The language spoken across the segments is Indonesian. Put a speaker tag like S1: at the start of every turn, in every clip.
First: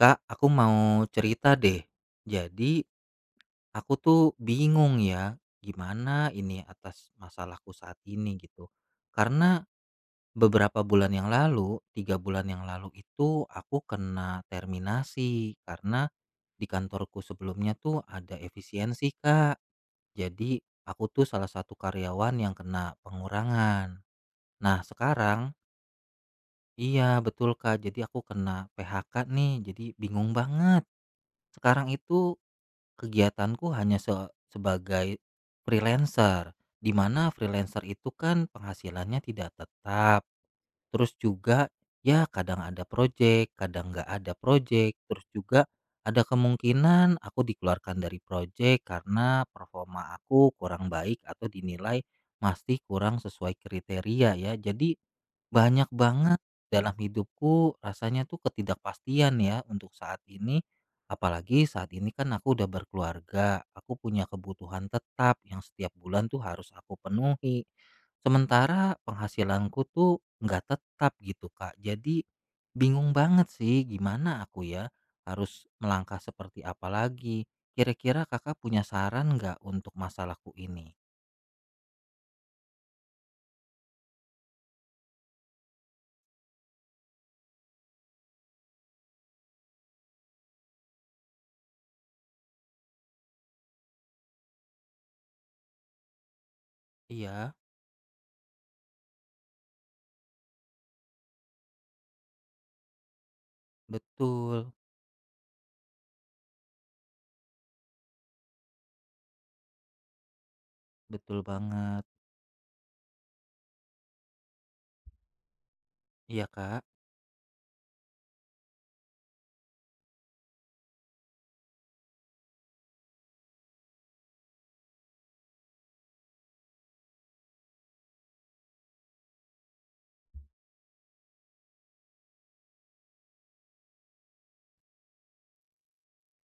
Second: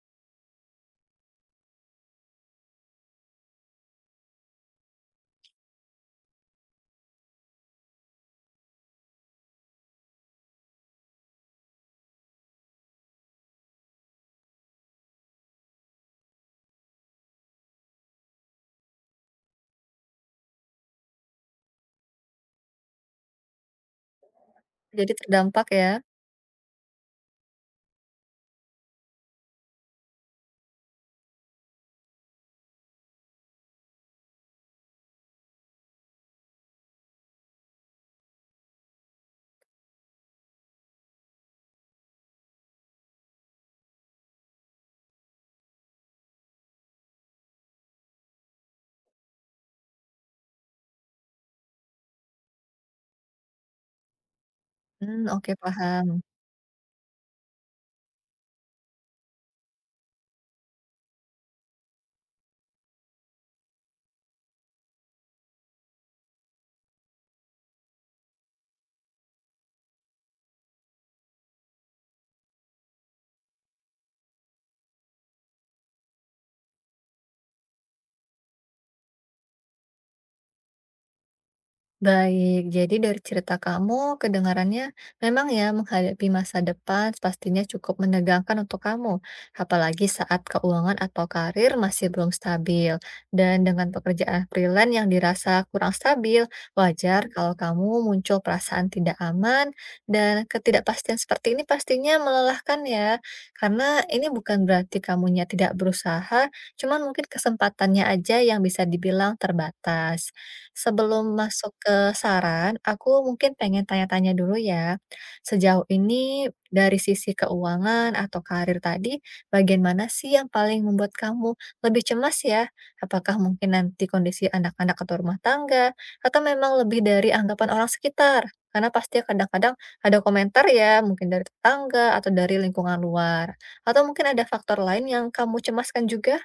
S1: Kak, aku mau cerita deh. Jadi, aku tuh bingung ya, gimana ini atas masalahku saat ini gitu. Karena beberapa bulan yang lalu, tiga bulan yang lalu itu aku kena terminasi karena di kantorku sebelumnya tuh ada efisiensi, Kak. Jadi, aku tuh salah satu karyawan yang kena pengurangan. Nah,
S2: Jadi
S1: sekarang
S2: terdampak ya?
S1: iya betul, Kak. Jadi aku kena PHK nih, jadi bingung banget. Sekarang itu kegiatanku hanya sebagai freelancer, di mana freelancer itu kan penghasilannya tidak tetap, terus juga ya kadang ada project, kadang nggak ada project, terus juga ada kemungkinan aku dikeluarkan dari project karena performa aku kurang baik atau dinilai masih kurang sesuai kriteria ya. Jadi
S2: Mmm, oke
S1: banyak
S2: paham.
S1: banget dalam hidupku rasanya tuh ketidakpastian ya untuk saat ini. Apalagi saat ini kan aku udah berkeluarga, aku punya kebutuhan tetap yang setiap bulan tuh harus aku penuhi. Sementara penghasilanku tuh nggak tetap gitu Kak. Jadi bingung banget sih gimana aku ya harus melangkah seperti apa lagi. Kira-kira kakak punya saran nggak untuk masalahku ini?
S2: Baik, jadi dari cerita kamu, kedengarannya memang ya menghadapi masa depan pastinya cukup menegangkan untuk kamu, apalagi saat keuangan atau karir masih belum stabil. Dan dengan pekerjaan freelance yang dirasa kurang stabil, wajar kalau
S1: Iya,
S2: kamu muncul perasaan tidak aman dan ketidakpastian seperti ini pastinya melelahkan ya, karena ini bukan
S1: betul.
S2: berarti kamunya tidak berusaha, cuman mungkin kesempatannya aja yang bisa dibilang terbatas. Sebelum
S1: Betul
S2: masuk
S1: banget.
S2: ke saran, aku mungkin pengen tanya-tanya dulu ya. Sejauh
S1: Iya
S2: ini
S1: Kak.
S2: dari sisi keuangan atau karir tadi, bagian mana sih yang paling membuat kamu lebih cemas ya? Apakah mungkin nanti kondisi anak-anak atau rumah tangga, atau memang lebih dari anggapan orang sekitar? Karena pasti kadang-kadang ada komentar ya, mungkin dari tetangga atau dari lingkungan luar. Atau mungkin ada faktor lain yang kamu cemaskan juga?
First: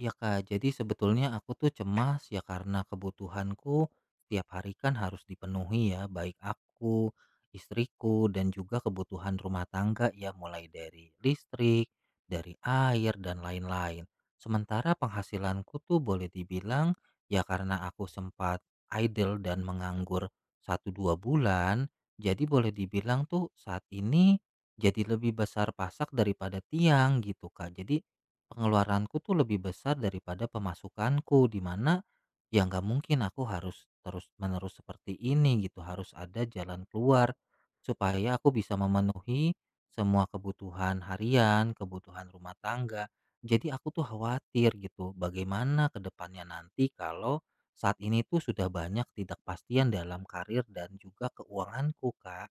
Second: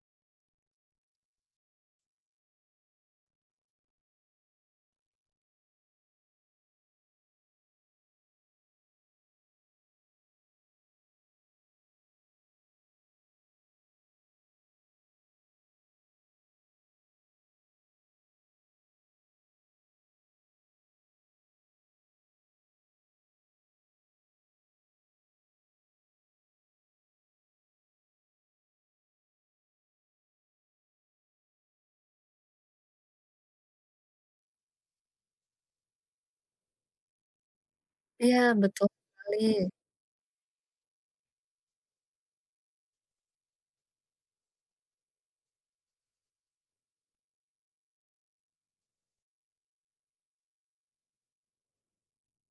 S1: Ya Kak, jadi sebetulnya aku tuh cemas ya karena kebutuhanku setiap hari kan harus dipenuhi ya, baik aku, istriku, dan juga kebutuhan rumah tangga ya, mulai dari listrik, dari air, dan lain-lain. Sementara penghasilanku tuh boleh dibilang ya karena aku sempat idle dan menganggur satu dua bulan, jadi boleh dibilang tuh saat ini jadi lebih besar pasak daripada tiang gitu Kak. Jadi pengeluaranku tuh lebih besar daripada pemasukanku, di mana ya nggak mungkin aku harus terus-menerus seperti ini gitu, harus ada jalan keluar supaya
S2: Iya,
S1: aku bisa
S2: betul
S1: memenuhi
S2: sekali.
S1: semua kebutuhan harian, kebutuhan rumah tangga. Jadi aku tuh khawatir gitu, bagaimana ke depannya nanti kalau saat ini tuh sudah banyak ketidakpastian dalam karir dan juga keuanganku, Kak.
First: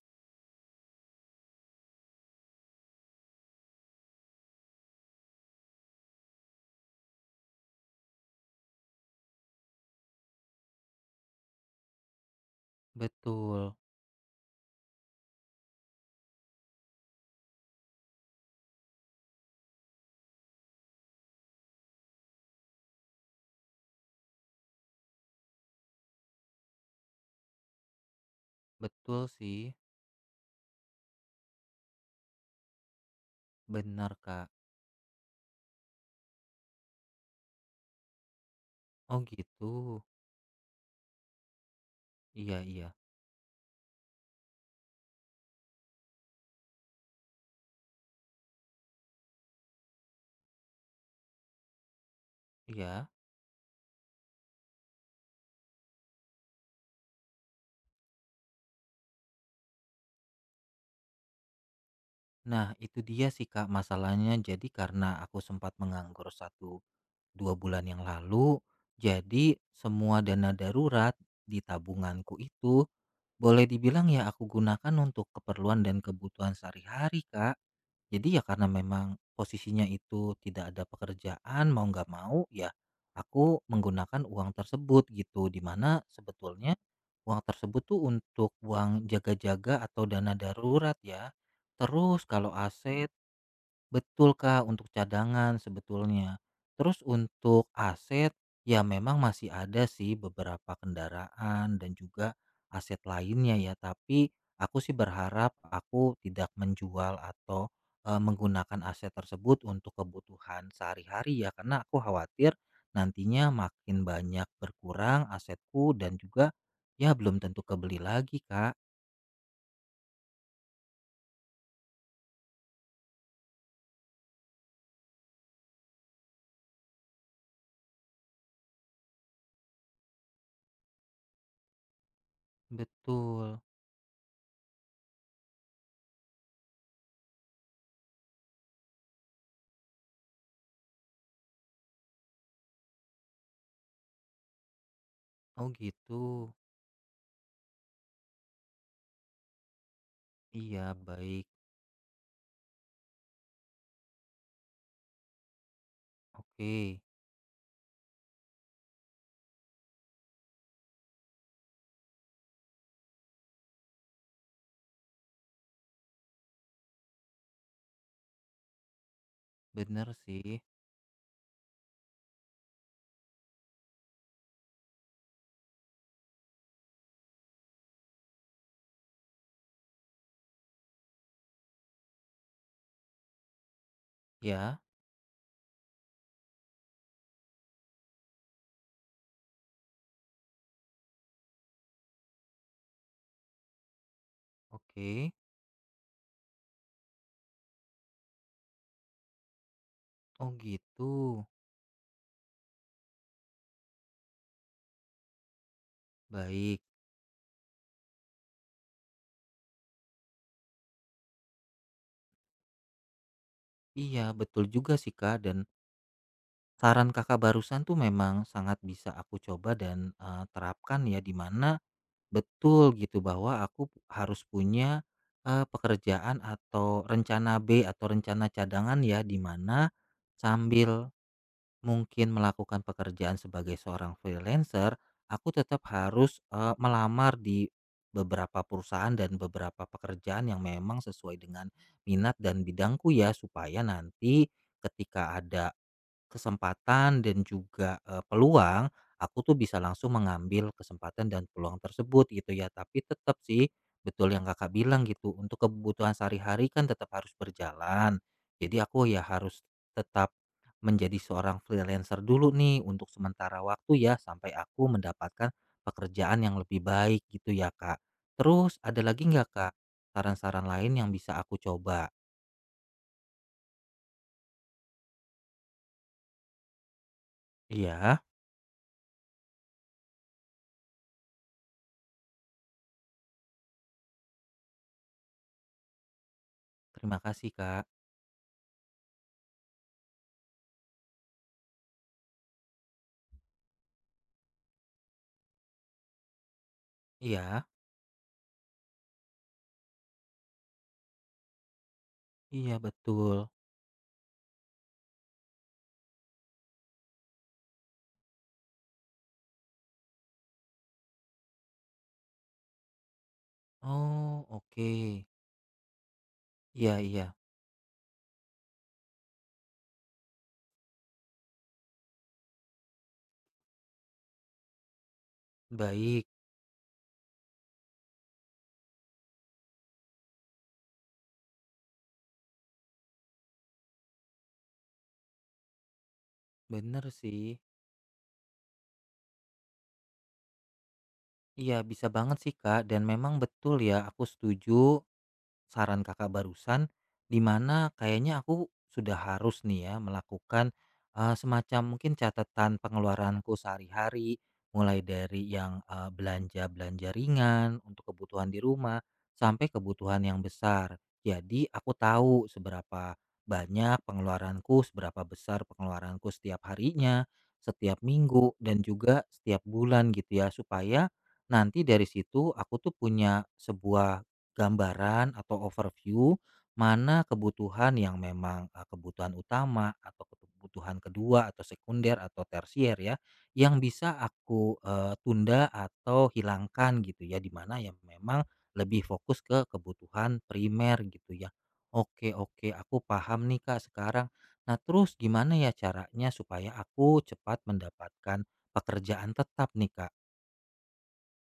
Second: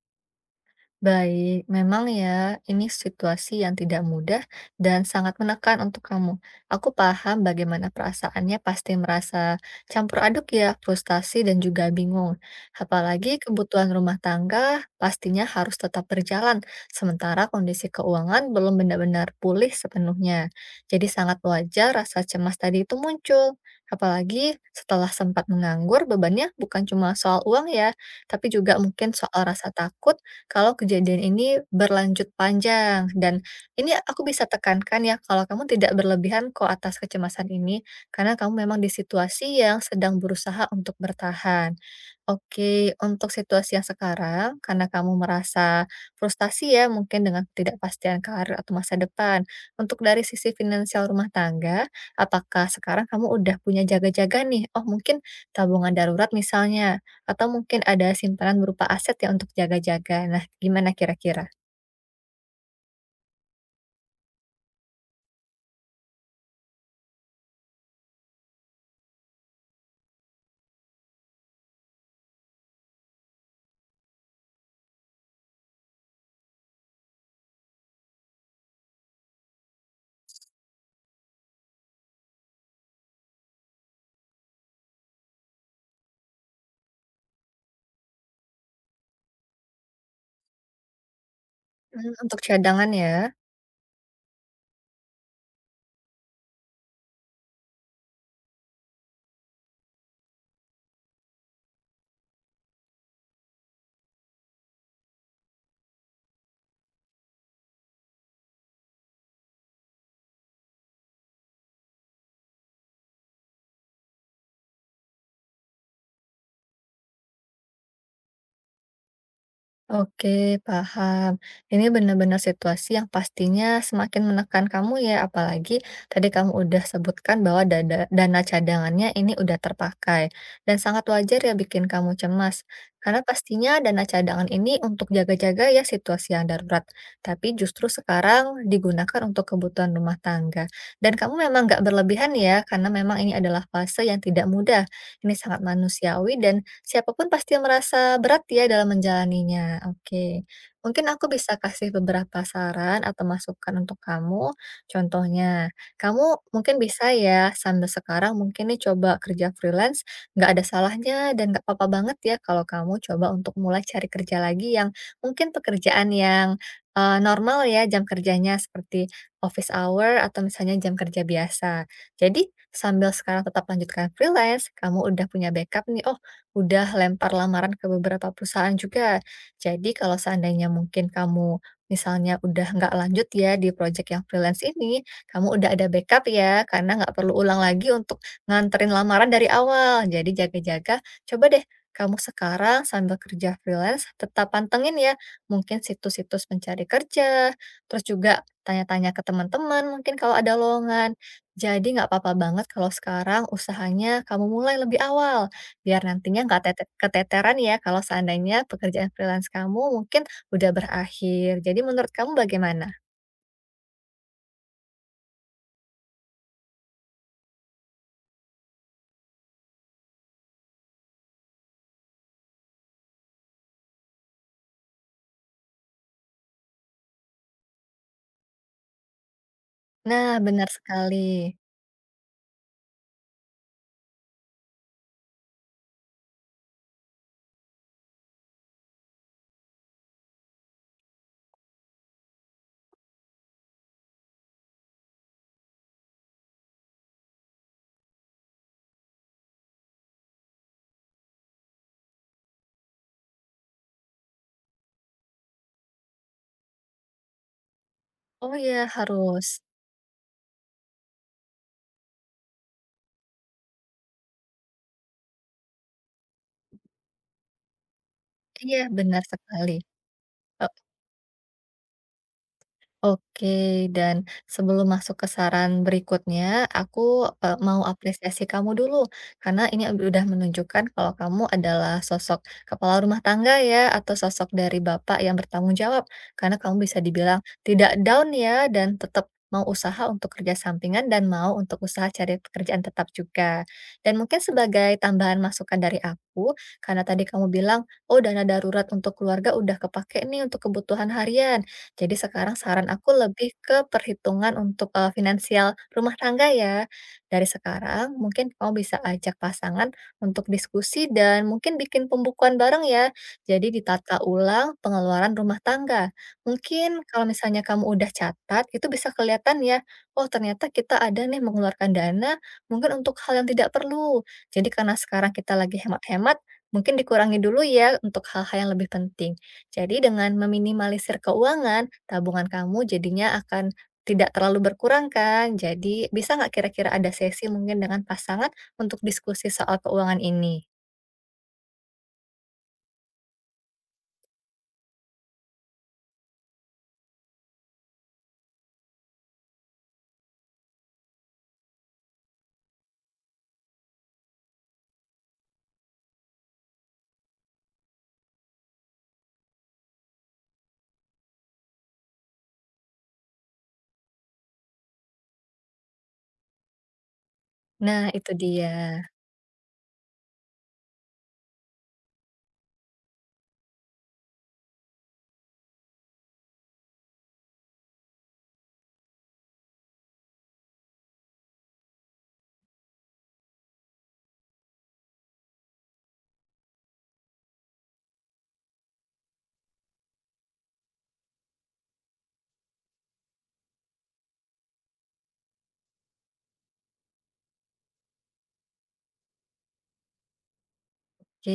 S2: Baik, memang ya, ini situasi yang tidak mudah dan sangat menekan untuk kamu. Aku paham bagaimana perasaannya pasti merasa campur aduk ya, frustasi dan juga bingung. Apalagi
S1: Betul,
S2: kebutuhan rumah tangga pastinya harus tetap berjalan, sementara kondisi keuangan belum benar-benar pulih sepenuhnya. Jadi sangat wajar rasa cemas tadi itu muncul. Apalagi setelah sempat menganggur, bebannya bukan cuma soal uang ya, tapi juga mungkin
S1: betul
S2: soal rasa
S1: sih,
S2: takut kalau kejadian ini berlanjut panjang. Dan ini
S1: benar
S2: aku bisa
S1: Kak.
S2: tekankan ya, kalau kamu tidak berlebihan kok atas kecemasan ini, karena kamu memang di
S1: Oh
S2: situasi
S1: gitu.
S2: yang sedang berusaha untuk bertahan.
S1: Iya,
S2: Oke,
S1: iya.
S2: untuk situasi yang sekarang, karena kamu merasa frustasi ya mungkin dengan ketidakpastian karir atau masa depan. Untuk dari sisi finansial rumah tangga, apakah sekarang
S1: Iya.
S2: kamu udah punya jaga-jaga nih? Oh mungkin tabungan darurat misalnya, atau mungkin ada simpanan berupa aset ya untuk jaga-jaga. Nah gimana kira-kira?
S1: Nah, itu dia sih Kak masalahnya. Jadi karena aku sempat menganggur satu 2 bulan yang lalu, jadi semua dana darurat di tabunganku itu boleh dibilang ya aku gunakan untuk keperluan dan kebutuhan sehari-hari Kak. Jadi ya karena memang posisinya itu tidak ada pekerjaan, mau nggak mau ya aku menggunakan uang tersebut gitu. Dimana sebetulnya uang tersebut tuh untuk uang jaga-jaga atau dana darurat ya.
S2: Mmm,
S1: Terus
S2: untuk
S1: kalau
S2: cadangan
S1: AC
S2: ya.
S1: betul Kak, untuk cadangan sebetulnya. Terus untuk aset, ya memang masih ada sih beberapa kendaraan dan juga aset lainnya ya, tapi aku sih berharap aku tidak menjual atau menggunakan aset tersebut untuk kebutuhan sehari-hari ya, karena aku khawatir nantinya makin banyak berkurang asetku dan juga ya belum tentu kebeli lagi Kak.
S2: Oke, paham. Ini benar-benar situasi yang pastinya semakin menekan kamu ya, apalagi tadi kamu udah sebutkan bahwa dana cadangannya ini udah terpakai. Dan sangat wajar ya bikin kamu cemas. Karena
S1: Betul.
S2: pastinya dana cadangan ini untuk jaga-jaga ya situasi yang darurat. Tapi justru sekarang digunakan untuk kebutuhan rumah tangga. Dan kamu memang nggak berlebihan ya, karena memang ini adalah fase yang tidak mudah. Ini sangat
S1: Oh gitu.
S2: manusiawi dan Siapapun pasti merasa berat ya dalam menjalaninya. Oke,
S1: Iya,
S2: mungkin aku
S1: baik.
S2: bisa kasih beberapa saran atau masukan untuk kamu. Contohnya, kamu mungkin
S1: Oke.
S2: bisa ya sambil sekarang mungkin nih coba kerja freelance, nggak ada salahnya dan nggak apa-apa banget ya kalau kamu coba untuk mulai cari kerja lagi yang mungkin pekerjaan yang normal ya jam kerjanya seperti office
S1: Bener
S2: hour atau
S1: sih.
S2: misalnya jam kerja biasa. Jadi sambil sekarang tetap lanjutkan freelance, kamu udah punya backup nih, oh udah lempar lamaran ke beberapa perusahaan juga. Jadi kalau seandainya mungkin kamu misalnya udah nggak lanjut ya di project yang freelance
S1: Ya,
S2: ini, kamu udah ada backup ya, karena nggak perlu ulang lagi untuk nganterin lamaran dari awal. Jadi jaga-jaga, coba deh kamu sekarang sambil kerja freelance tetap pantengin ya
S1: oke.
S2: mungkin situs-situs pencari kerja, terus juga tanya-tanya ke teman-teman mungkin kalau
S1: Oh
S2: ada
S1: gitu.
S2: lowongan. Jadi nggak apa-apa banget kalau sekarang usahanya kamu mulai lebih awal. Biar nantinya nggak
S1: Baik.
S2: keteteran ya kalau seandainya pekerjaan freelance kamu mungkin udah berakhir. Jadi menurut kamu bagaimana?
S1: Iya, betul juga sih Kak dan saran Kakak barusan tuh memang sangat bisa aku coba dan terapkan ya di mana betul gitu bahwa harus punya pekerjaan atau rencana B atau rencana cadangan ya di mana
S2: Nah, benar
S1: sambil
S2: sekali.
S1: mungkin melakukan pekerjaan sebagai seorang freelancer, aku tetap harus melamar di beberapa perusahaan dan beberapa pekerjaan yang memang sesuai dengan minat dan bidangku ya supaya nanti ketika ada kesempatan dan juga, peluang, aku tuh bisa langsung mengambil kesempatan dan peluang tersebut gitu ya. Tapi tetap sih, betul yang Kakak bilang gitu, untuk kebutuhan sehari-hari kan tetap harus berjalan.
S2: Oh,
S1: Jadi
S2: ya
S1: aku ya
S2: harus.
S1: harus tetap menjadi seorang freelancer dulu nih untuk sementara waktu ya, sampai aku mendapatkan pekerjaan yang lebih baik gitu ya, Kak.
S2: Iya,
S1: Terus ada
S2: benar
S1: lagi nggak,
S2: sekali.
S1: Kak, saran-saran lain yang bisa aku coba?
S2: Oke, dan sebelum masuk ke saran berikutnya, aku mau
S1: Iya?
S2: apresiasi kamu dulu karena ini udah menunjukkan kalau kamu adalah sosok kepala rumah tangga ya atau sosok dari bapak yang bertanggung jawab karena kamu bisa
S1: Terima
S2: dibilang
S1: kasih, Kak.
S2: tidak down ya dan tetap mau usaha untuk kerja sampingan dan mau untuk usaha cari pekerjaan tetap juga. Dan mungkin sebagai tambahan masukan dari aku, karena tadi kamu
S1: Iya?
S2: bilang, oh dana darurat untuk keluarga udah kepake nih untuk kebutuhan harian. Jadi sekarang
S1: Iya,
S2: saran aku
S1: betul.
S2: lebih ke perhitungan untuk, finansial rumah tangga ya. Dari sekarang mungkin kamu bisa ajak pasangan untuk diskusi dan mungkin bikin pembukuan bareng ya. Jadi ditata
S1: Oh,
S2: ulang
S1: oke.
S2: pengeluaran rumah tangga.
S1: Iya,
S2: Mungkin kalau
S1: iya.
S2: misalnya kamu udah catat itu bisa kelihatan ya, oh ternyata kita ada nih mengeluarkan dana mungkin untuk hal yang tidak perlu. Jadi karena sekarang kita lagi
S1: Baik,
S2: hemat-hemat, mungkin dikurangi dulu ya untuk hal-hal yang lebih penting. Jadi dengan meminimalisir keuangan, tabungan kamu jadinya akan tidak terlalu berkurang kan? Jadi bisa nggak kira-kira ada
S1: bener
S2: sesi
S1: sih.
S2: mungkin dengan pasangan untuk diskusi soal keuangan ini?
S1: Iya, bisa banget sih, Kak. Dan memang betul ya, aku setuju saran Kakak barusan, di mana kayaknya aku sudah harus nih ya melakukan semacam mungkin catatan pengeluaranku sehari-hari, mulai dari yang belanja-belanja ringan untuk kebutuhan di rumah, sampai kebutuhan yang besar. Jadi aku tahu seberapa banyak pengeluaranku, seberapa besar pengeluaranku setiap harinya, setiap
S2: Nah itu
S1: minggu,
S2: dia.
S1: dan juga setiap bulan gitu ya, supaya nanti dari situ aku tuh punya sebuah gambaran atau overview mana kebutuhan yang memang kebutuhan utama atau kebutuhan kedua atau sekunder atau tersier ya yang bisa aku tunda atau hilangkan gitu ya di mana yang memang lebih fokus ke kebutuhan primer gitu ya. Oke oke aku paham nih Kak sekarang. Nah, terus gimana ya caranya supaya aku cepat mendapatkan pekerjaan tetap nih Kak?
S2: Oke,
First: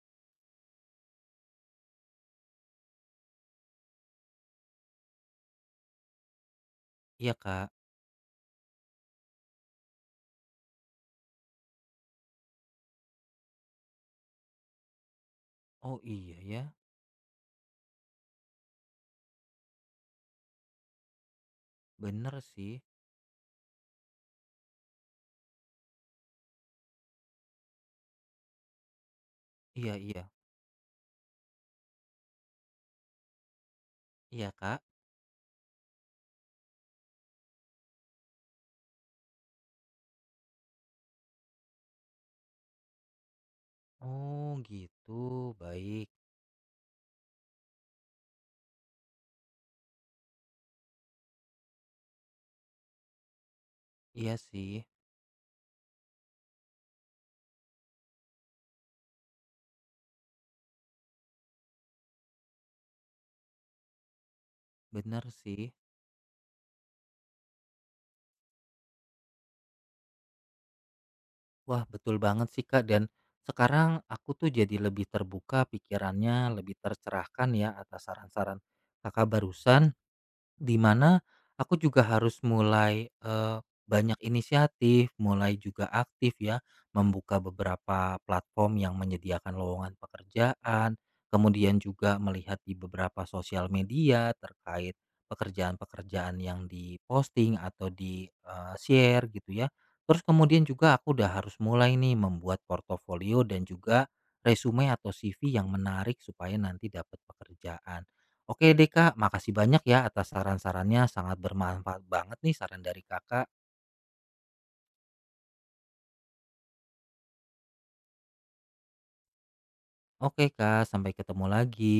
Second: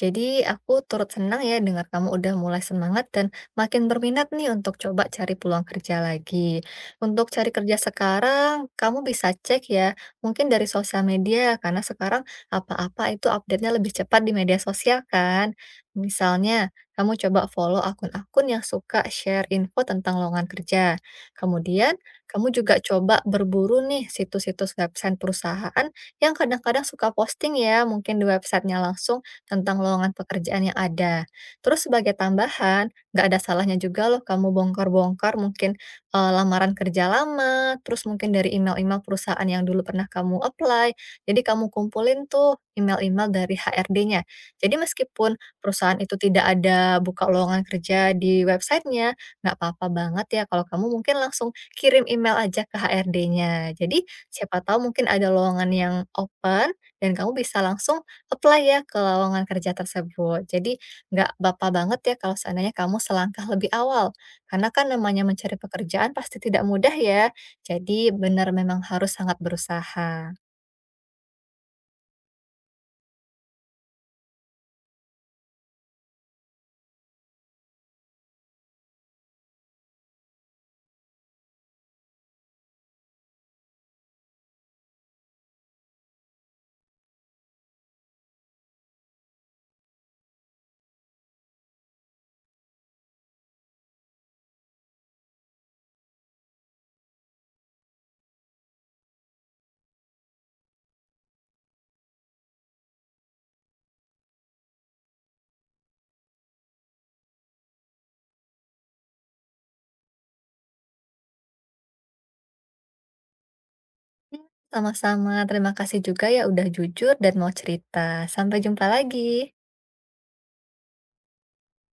S2: jadi aku turut senang ya dengar kamu udah mulai semangat dan makin berminat nih untuk coba cari peluang kerja lagi. Untuk
S1: Iya
S2: cari
S1: Kak.
S2: kerja sekarang, kamu bisa cek ya, mungkin dari sosial media, karena sekarang apa-apa itu update-nya lebih cepat di media sosial kan.
S1: Oh iya ya,
S2: Misalnya, kamu coba follow akun-akun yang suka share info tentang lowongan kerja. Kemudian,
S1: bener
S2: kamu juga
S1: sih.
S2: coba berburu nih situs-situs website perusahaan yang kadang-kadang suka posting ya, mungkin di websitenya langsung tentang
S1: Iya
S2: lowongan
S1: iya.
S2: pekerjaan yang ada. Terus sebagai tambahan, nggak ada salahnya juga loh kamu
S1: Iya, Kak.
S2: bongkar-bongkar mungkin lamaran kerja lama, terus mungkin dari email-email perusahaan yang dulu pernah kamu apply. Jadi kamu kumpulin tuh email-email dari HRD-nya.
S1: Oh,
S2: Jadi meskipun
S1: gitu.
S2: perusahaan
S1: Baik.
S2: itu tidak ada buka lowongan kerja di websitenya, nggak apa-apa banget ya kalau kamu mungkin langsung kirim email aja ke HRD-nya. Jadi
S1: Iya
S2: siapa
S1: sih,
S2: tahu mungkin ada lowongan yang open dan kamu bisa langsung apply ya ke lowongan kerja tersebut. Jadi nggak bapak banget ya kalau seandainya kamu selangkah lebih awal. Karena kan namanya
S1: bener
S2: mencari
S1: sih.
S2: pekerjaan pasti tidak mudah ya. Jadi benar memang harus sangat berusaha.
S1: Wah, betul banget sih, Kak. Dan sekarang aku tuh jadi lebih terbuka pikirannya, lebih tercerahkan ya atas saran-saran Kakak barusan. Di mana aku juga harus mulai banyak inisiatif, mulai juga aktif ya, membuka beberapa platform yang menyediakan lowongan pekerjaan, kemudian juga melihat di beberapa sosial media terkait pekerjaan-pekerjaan yang diposting atau di share gitu ya. Terus kemudian juga aku udah harus mulai nih membuat portofolio dan juga resume atau CV yang menarik supaya nanti dapat pekerjaan. Oke deh Kak, makasih banyak ya atas saran-sarannya, sangat bermanfaat banget nih saran dari Kakak.
S2: Iya, sama-sama. Terima kasih juga ya udah jujur dan mau cerita. Sampai jumpa lagi.
S1: Oke Kak, sampai ketemu lagi.